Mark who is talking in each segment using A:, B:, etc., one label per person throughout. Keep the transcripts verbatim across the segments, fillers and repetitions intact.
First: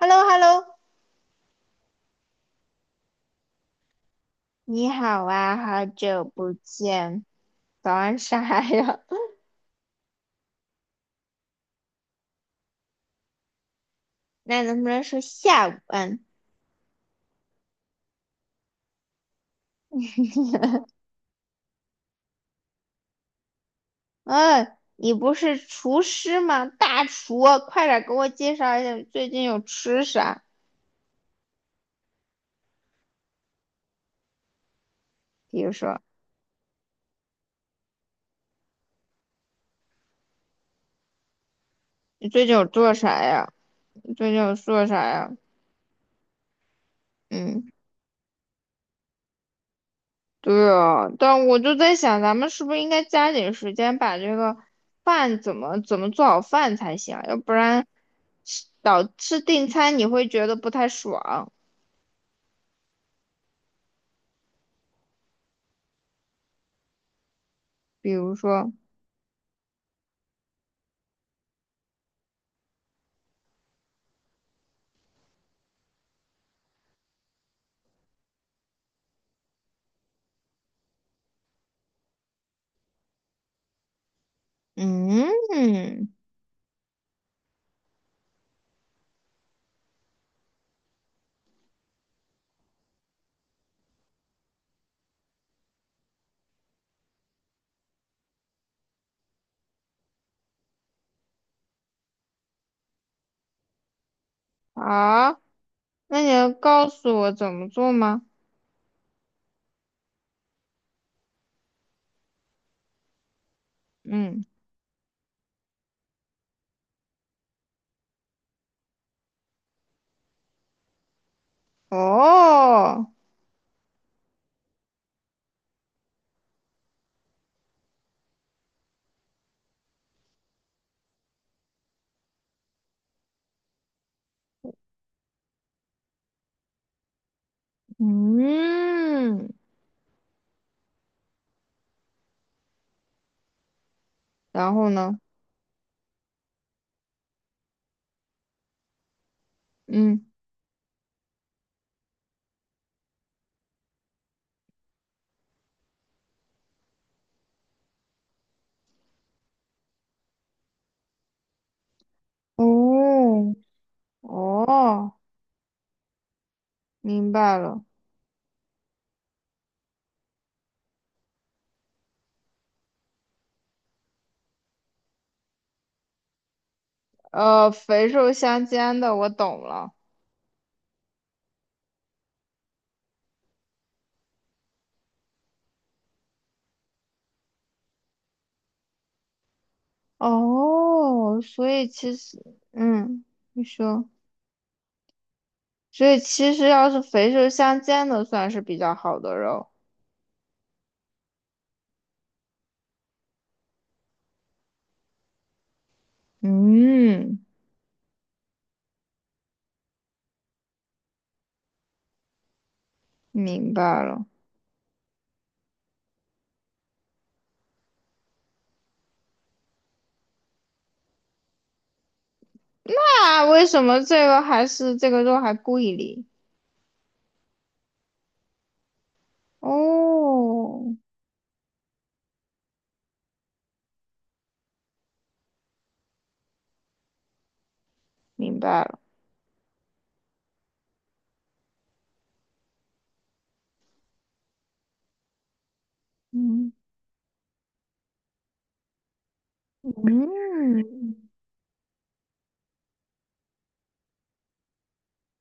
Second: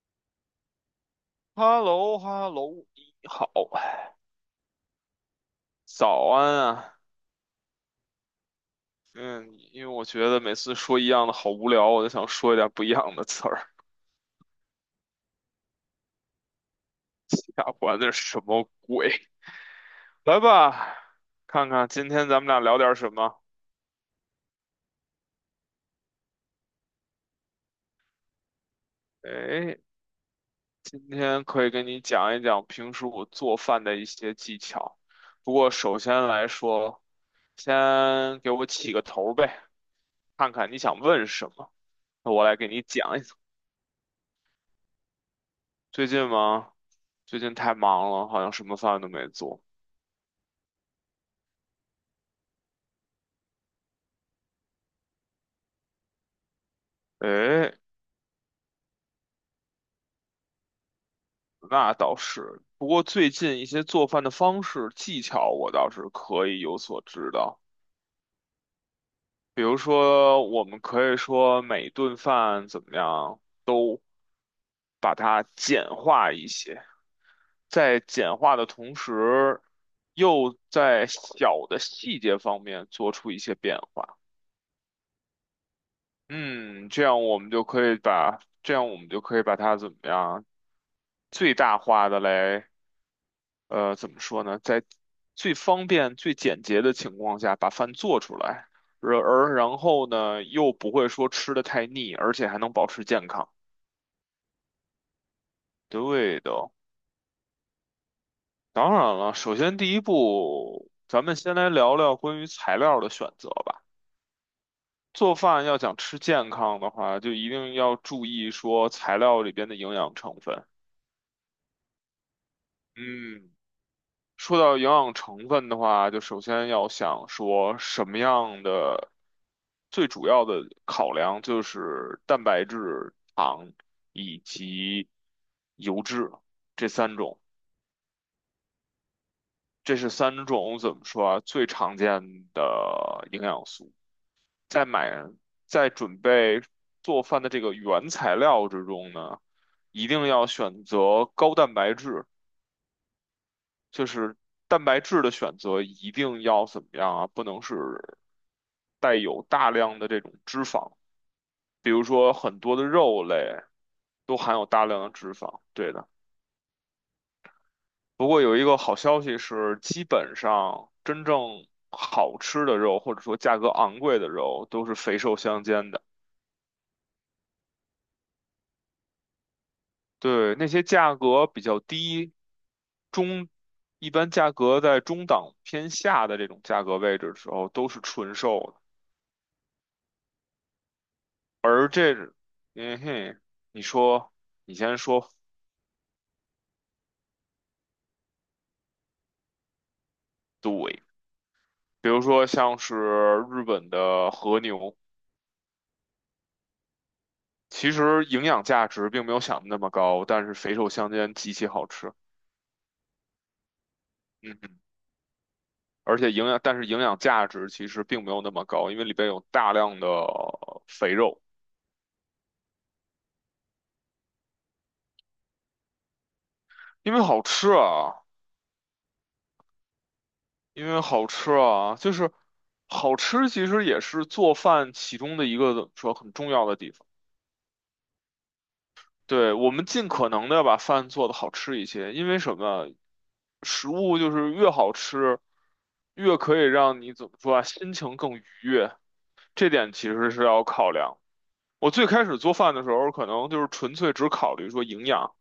A: h e l l o h e l l o
B: h e l l o h e l l o 你好，
A: 你好啊，好久
B: 早
A: 不
B: 安啊。
A: 见，早安啥呀？
B: 嗯，因为我觉得每次说一样的好无聊，我就想说一点不一样的词儿。
A: 那能不能说下午安？
B: 下管那是什么鬼？来 吧，看看今天咱们俩聊点什么。
A: 嗯，你不是厨师吗？大厨啊，快点给我介绍一下你最近有
B: 哎，
A: 吃啥？
B: 今天可以跟你讲一讲平时我做饭的一些技巧。不
A: 比
B: 过
A: 如
B: 首
A: 说
B: 先来说，先给我起个头呗，看看你想问什么，
A: 你
B: 那我
A: 最近
B: 来
A: 有
B: 给你
A: 做
B: 讲一
A: 啥
B: 讲。
A: 呀？你最近有做啥呀？
B: 最近吗？最近
A: 嗯，
B: 太忙了，好像什么饭都没做。
A: 对哦，但我就在想，咱们是不是应该加紧时间把这个饭怎么怎么做好饭才行啊要不
B: 诶，
A: 然吃导吃订餐你会觉得不太爽。
B: 那倒是。不过最近一些做饭的方式技巧，我倒是可以有所知道。
A: 比如说，
B: 比如说，我们可以说每顿饭怎么样把它简化一些，在简化的同时，又在小的细节方面做出一些变化。
A: 嗯，
B: 嗯，这样我们就可以把，这样我们就可以把它怎么样？最大化的来，呃，怎么说呢，在最方便、最简洁的情况下把饭做出来，而而然后呢，又不会说吃的太腻，而且还能保持健康。
A: 好，那你
B: 对
A: 能
B: 的，
A: 告诉我怎么做吗？
B: 当然了，首先第一步，咱们先来聊聊关于材料的选择吧。
A: 嗯，
B: 做饭要想吃健康的话，就一定要注意说材料里边的营养成分。
A: 哦，
B: 嗯。说到营养成分的话，就首先要想说什么样的最主要的考量就是蛋白质、糖以及油脂这三种，
A: 嗯，
B: 这是三种怎么说啊？最常见的营养素。
A: 然
B: 在
A: 后
B: 买
A: 呢？
B: 在准备做饭的这个原材料之中呢，一定
A: 嗯，
B: 要选择高蛋白质。就是蛋白质的选择一定要怎么样啊？不能是带有大量的这种脂肪，比如说很多的肉类
A: 哦，
B: 都含有大量的
A: 哦，
B: 脂肪，对的。
A: 明白了。
B: 不过有一个好消息是，基本上真正好吃的肉，或者说价格昂贵的肉，都是肥瘦相间的。
A: 呃，肥瘦相间的，我懂了。
B: 对，那些价格比较低，中，一般价格在中档偏下的这种价格位置的时候，都是纯瘦的。
A: 哦，所以
B: 而
A: 其
B: 这，
A: 实，
B: 嗯
A: 嗯，
B: 哼，
A: 你
B: 你
A: 说，
B: 说，你先说，
A: 所以其实要是肥瘦相间的，算是比较好的肉。
B: 对，比如说像是日本的和牛，
A: 嗯，
B: 其实营养价值并没有想的那么高，但是肥瘦相间，极其好吃。
A: 明白了。
B: 嗯哼，而且营养，但是营养价值其实并没有那么高，因为里边有大量的肥肉。
A: 啊，为什么这个还是这个肉还贵哩？
B: 因为好吃啊，因
A: 哦，
B: 为好吃啊，就是好吃，其实也是做饭其中的一个说很重要的地方。
A: 明白了，
B: 对，我们尽可能的要把饭做得好吃一些，因为什么？食物就是越好吃，越可以
A: 嗯
B: 让你怎么说啊，心情更愉悦。这点其实是要考
A: 嗯，
B: 量。我最开始做饭的时候，可能就是纯粹只考虑说营养，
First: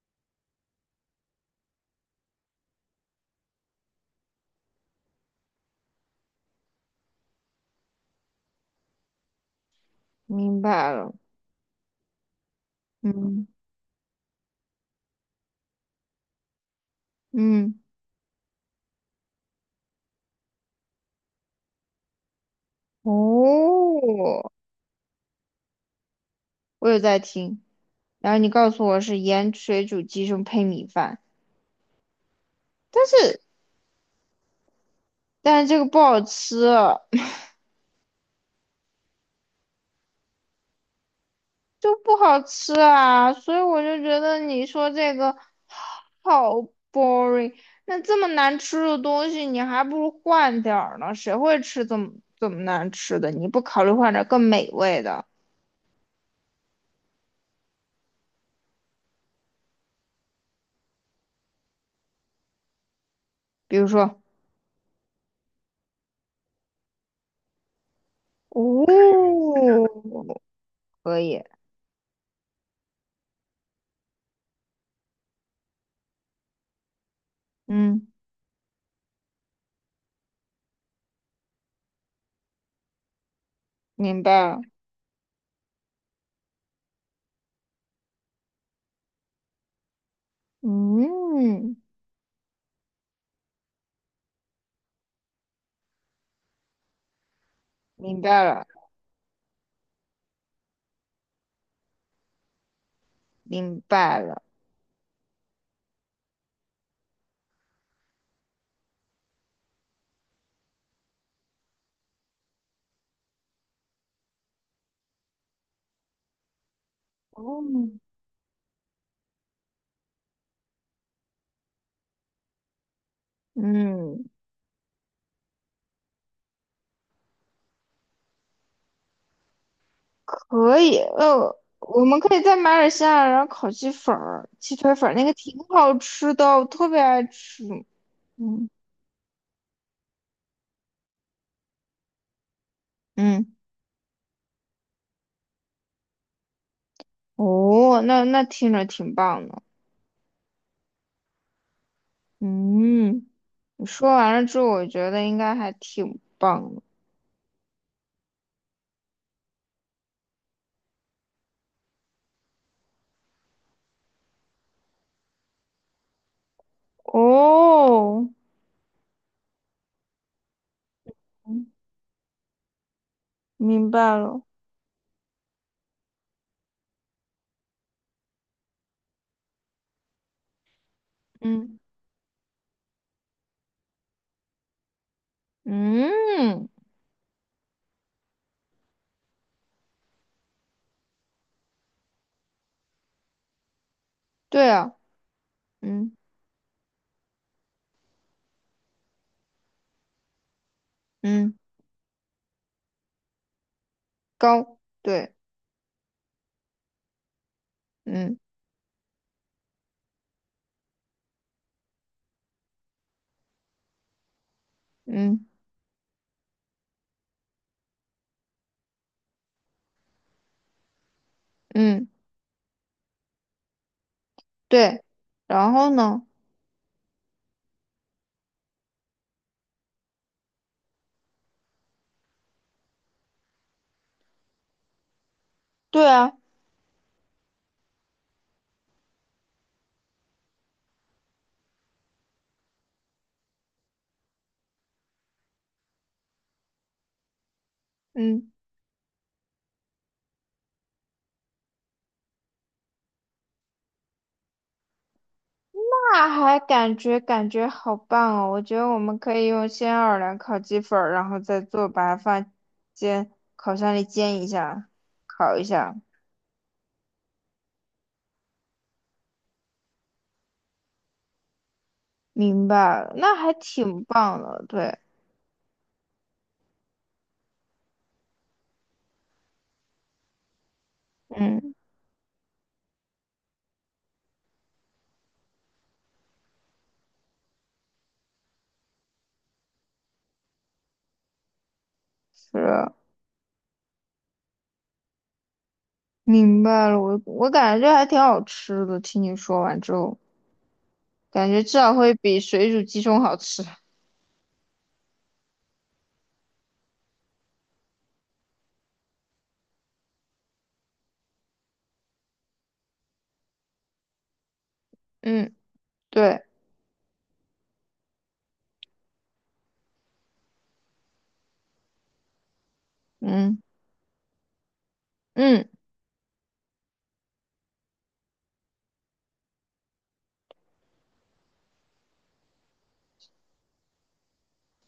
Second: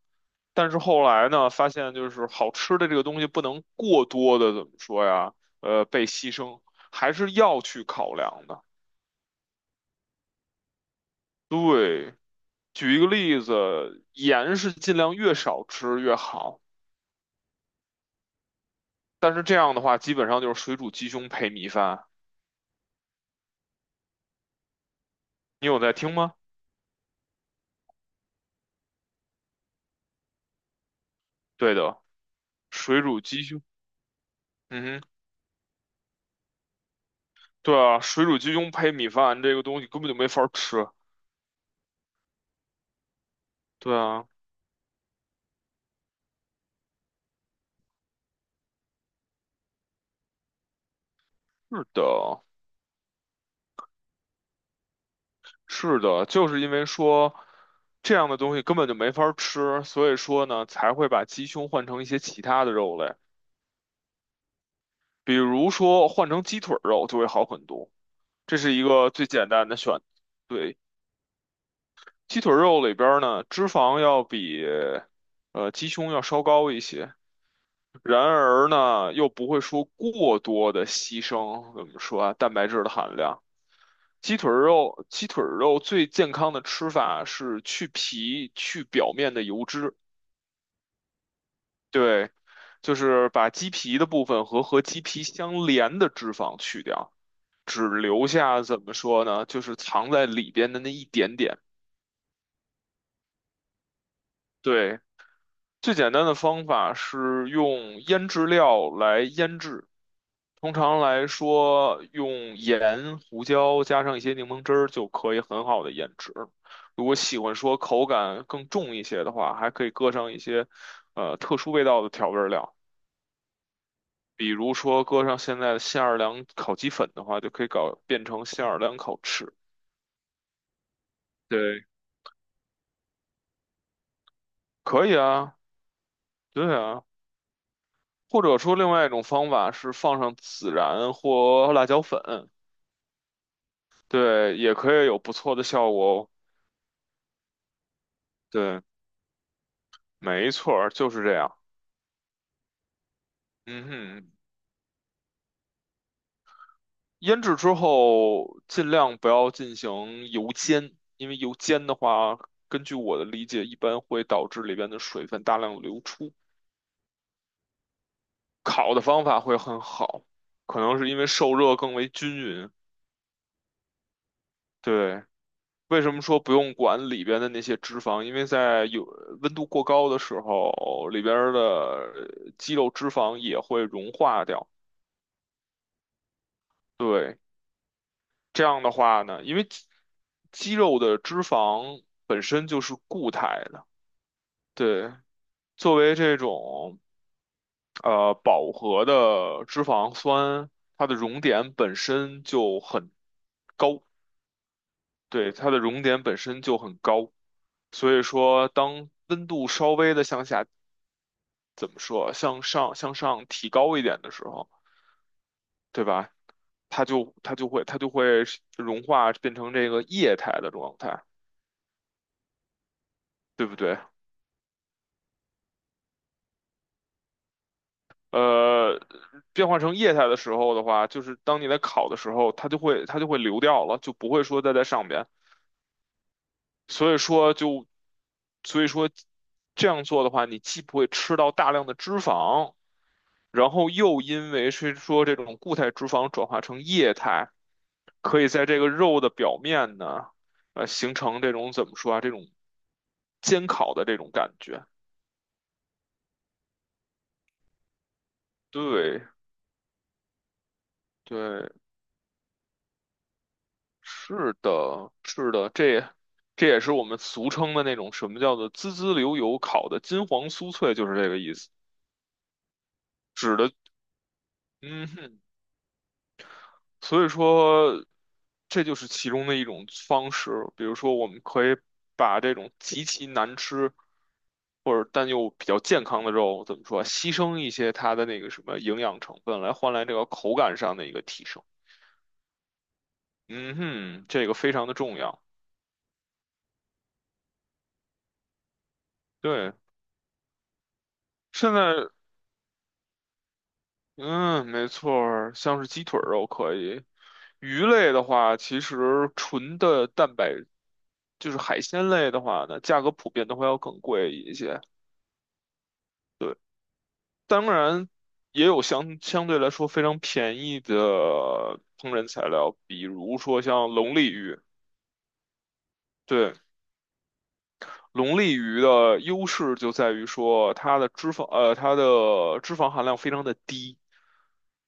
B: 但是后来呢，发现就是好吃的这个东西不能过多的怎么说呀，呃，被牺牲，还是要去考量的。
A: 明白了，
B: 对，举一个例
A: 嗯
B: 子，盐是尽量越少吃越好。
A: 嗯，
B: 但是这样的话，基本上就是水煮鸡胸配米饭。
A: 哦，
B: 你有在听吗？
A: 我有在听。然后你告诉我是盐水煮鸡胸配米饭，
B: 对的，水
A: 但
B: 煮
A: 是
B: 鸡胸，嗯哼，
A: 但是这个不好吃，
B: 对啊，水煮鸡胸配米饭这个东西根本就没法儿吃。
A: 就不好吃啊，所以我
B: 对
A: 就觉
B: 啊，
A: 得你说这个好 boring。那这么难吃的东西，你还不如换点儿呢。谁会吃
B: 是
A: 这
B: 的，
A: 么这么难吃的？你不考虑换点儿更美味的，
B: 是的，就是因为说这样的东西根本就没法儿吃，所以说呢，才会把鸡胸换成一些其他的肉类，
A: 比如说，
B: 比如说换成鸡腿儿肉就会好很多。这是一个最简
A: 哦，
B: 单的选，对，
A: 可以，
B: 鸡腿儿肉里边儿呢，脂肪要比呃鸡胸要稍高一些。
A: 嗯，
B: 然而呢，又不会说过多的牺牲，怎么说啊？蛋白质的含量，
A: 明
B: 鸡
A: 白
B: 腿儿
A: 了，
B: 肉，鸡腿儿肉最健康的吃法是去皮，去表面的油脂，
A: 嗯，
B: 对，就是把鸡皮的部分和和鸡皮相连的脂肪去掉，只
A: 明
B: 留
A: 白
B: 下
A: 了，
B: 怎么说呢？就是藏在里边的那一点点。
A: 明白了，
B: 对，最简单的方法是用腌制料来腌制，通常来说用盐、胡椒加上一些柠檬汁儿就可以很好的腌制。如果喜欢
A: 哦，
B: 说口感更重一些的话，还可以搁上一些呃特殊味道的调味儿料，
A: 嗯。
B: 比如说搁上现在的新奥尔良烤鸡粉的话，就可以搞变成新奥尔良烤翅。
A: 可以，呃，
B: 对，
A: 我们可以再买点西亚，然后烤鸡粉儿、鸡腿
B: 可
A: 粉儿，
B: 以
A: 那个挺
B: 啊，
A: 好吃的，我
B: 对
A: 特别
B: 啊，
A: 爱吃。
B: 或者
A: 嗯
B: 说另外一种方法是放上孜然或辣椒粉。
A: 嗯，
B: 对，也可以有不错的效果哦。
A: 哦，那那听
B: 对，
A: 着挺棒的。
B: 没错儿，就是这样。
A: 嗯，你
B: 嗯
A: 说
B: 哼，
A: 完了之后，我觉得应该还挺棒的。
B: 腌制之后尽量不要进行油煎，因为油煎的话，根据我的理解，一般会导致里边的水分大量流出。
A: 哦，
B: 烤的方法会很好，可能是因为受
A: 嗯
B: 热更为均匀。
A: 明白了。
B: 对，为什么说不用管里边的那些脂肪？因为在有温度过高的时候，里边儿的
A: 嗯
B: 呃肌肉脂肪也会融化掉。
A: 嗯，
B: 对。这样的话呢，因为肌肌肉的脂肪本身就是固态的，
A: 对啊，
B: 对，作为
A: 嗯
B: 这种呃饱和的脂肪酸，它的熔
A: 嗯，
B: 点本身就很高，
A: 高，对，
B: 对，它的熔点本身就很高，所以
A: 嗯
B: 说当温度稍微的向下，怎么说，向上向上提高一点的时候，
A: 嗯
B: 对吧？它就它就会它就会融化变成这个液态的状态，
A: 嗯，
B: 对不对？
A: 对。然后呢？
B: 呃，变化成液态的时候的话，就是当你在烤的时候，它就会它就会流掉了，就不会说再在上边。
A: 对啊，
B: 所以说就，所以说这样做的话，你既不会吃到大量的脂肪，然后又因为是说这种固态脂肪转化成液态，可以
A: 嗯。
B: 在这个肉的表面呢，呃，形成这种怎么说啊，这种煎烤的这种感觉。
A: 那还感觉感觉好棒哦！我觉得我们
B: 对
A: 可以用鲜奥尔良烤鸡粉儿，然后再
B: 对，
A: 做，白饭，煎烤箱里煎一
B: 是
A: 下，
B: 的，是
A: 烤一
B: 的，这
A: 下。
B: 也这也是我们俗称的那种什么叫做滋滋流油烤的金黄酥脆，就是这个意思，
A: 明白了，那还
B: 指的，
A: 挺棒的。对，
B: 嗯哼，所以说这就是其中的一种方式。比如说，我们可
A: 嗯，
B: 以把这种极其难吃或者但又比较健康的肉，怎么说啊，牺牲一些它的那个什么营养成分，来换来这个口感上的一个提升。
A: 是
B: 嗯哼，这个非常的重要。
A: 明白了。我我感觉这还挺好吃的。听你说
B: 对，
A: 完之后，感觉至
B: 现
A: 少
B: 在。
A: 会比水煮鸡胸好吃。
B: 嗯，没错儿，像是鸡腿儿肉可以。鱼类的话，其实纯的蛋白就是海鲜类的话呢，价格普遍都会要更贵一些。
A: 嗯，对，
B: 当然，也有相相对来说非常便宜的烹饪材料，比如
A: 嗯
B: 说像龙利鱼。
A: 嗯，
B: 对，龙利鱼的优势就在于说它的脂肪，呃，它的脂肪含量非常的低。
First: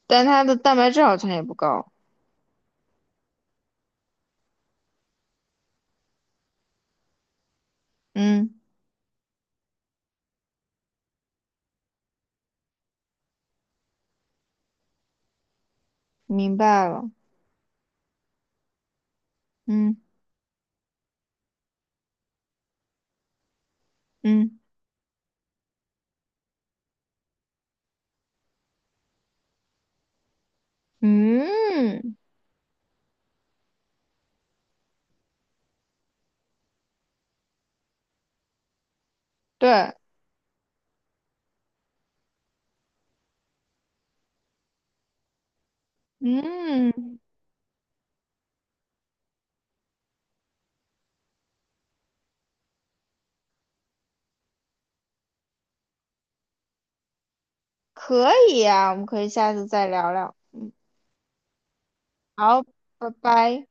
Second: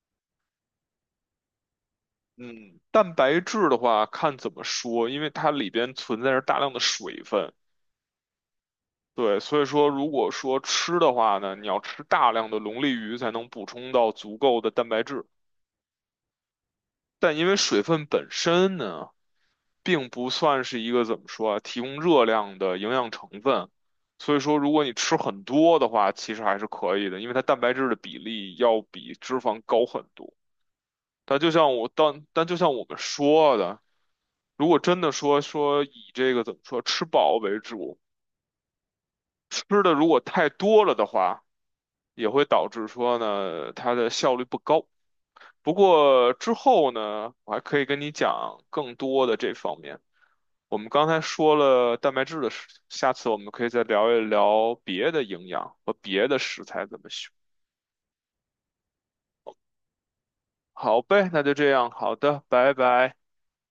A: 但它的蛋白质好像也不高。
B: 嗯，蛋白质的话，看怎么说，因为它里边存在着大量的水分，
A: 嗯，
B: 对，所以说如果说吃的话呢，你要吃大量的龙利鱼才能补充到足够的蛋白质，
A: 明白了。
B: 但因为水分本身呢，
A: 嗯
B: 并不算是一个怎么说啊，提供热量的营养成分，所以说
A: 嗯。
B: 如果你吃很多的话，其实还是可以的，因为它蛋白质的比例要比脂肪高很多。但就像我，
A: 嗯
B: 但但就像我们说的。如果真的说说以这个怎么说吃饱为主，吃
A: 对，
B: 的如果太多了的话，也会导致说呢它的效率不高。不过之后
A: 嗯，
B: 呢，我还可以跟你讲更多的这方面。我们刚才说了蛋白质的事情，下次我们可以再聊一聊别的营养和别的食材怎么选。
A: 可以啊，我们可以下次再聊聊。
B: 好呗，那就这样，好的，
A: 好，
B: 拜
A: 拜
B: 拜。
A: 拜。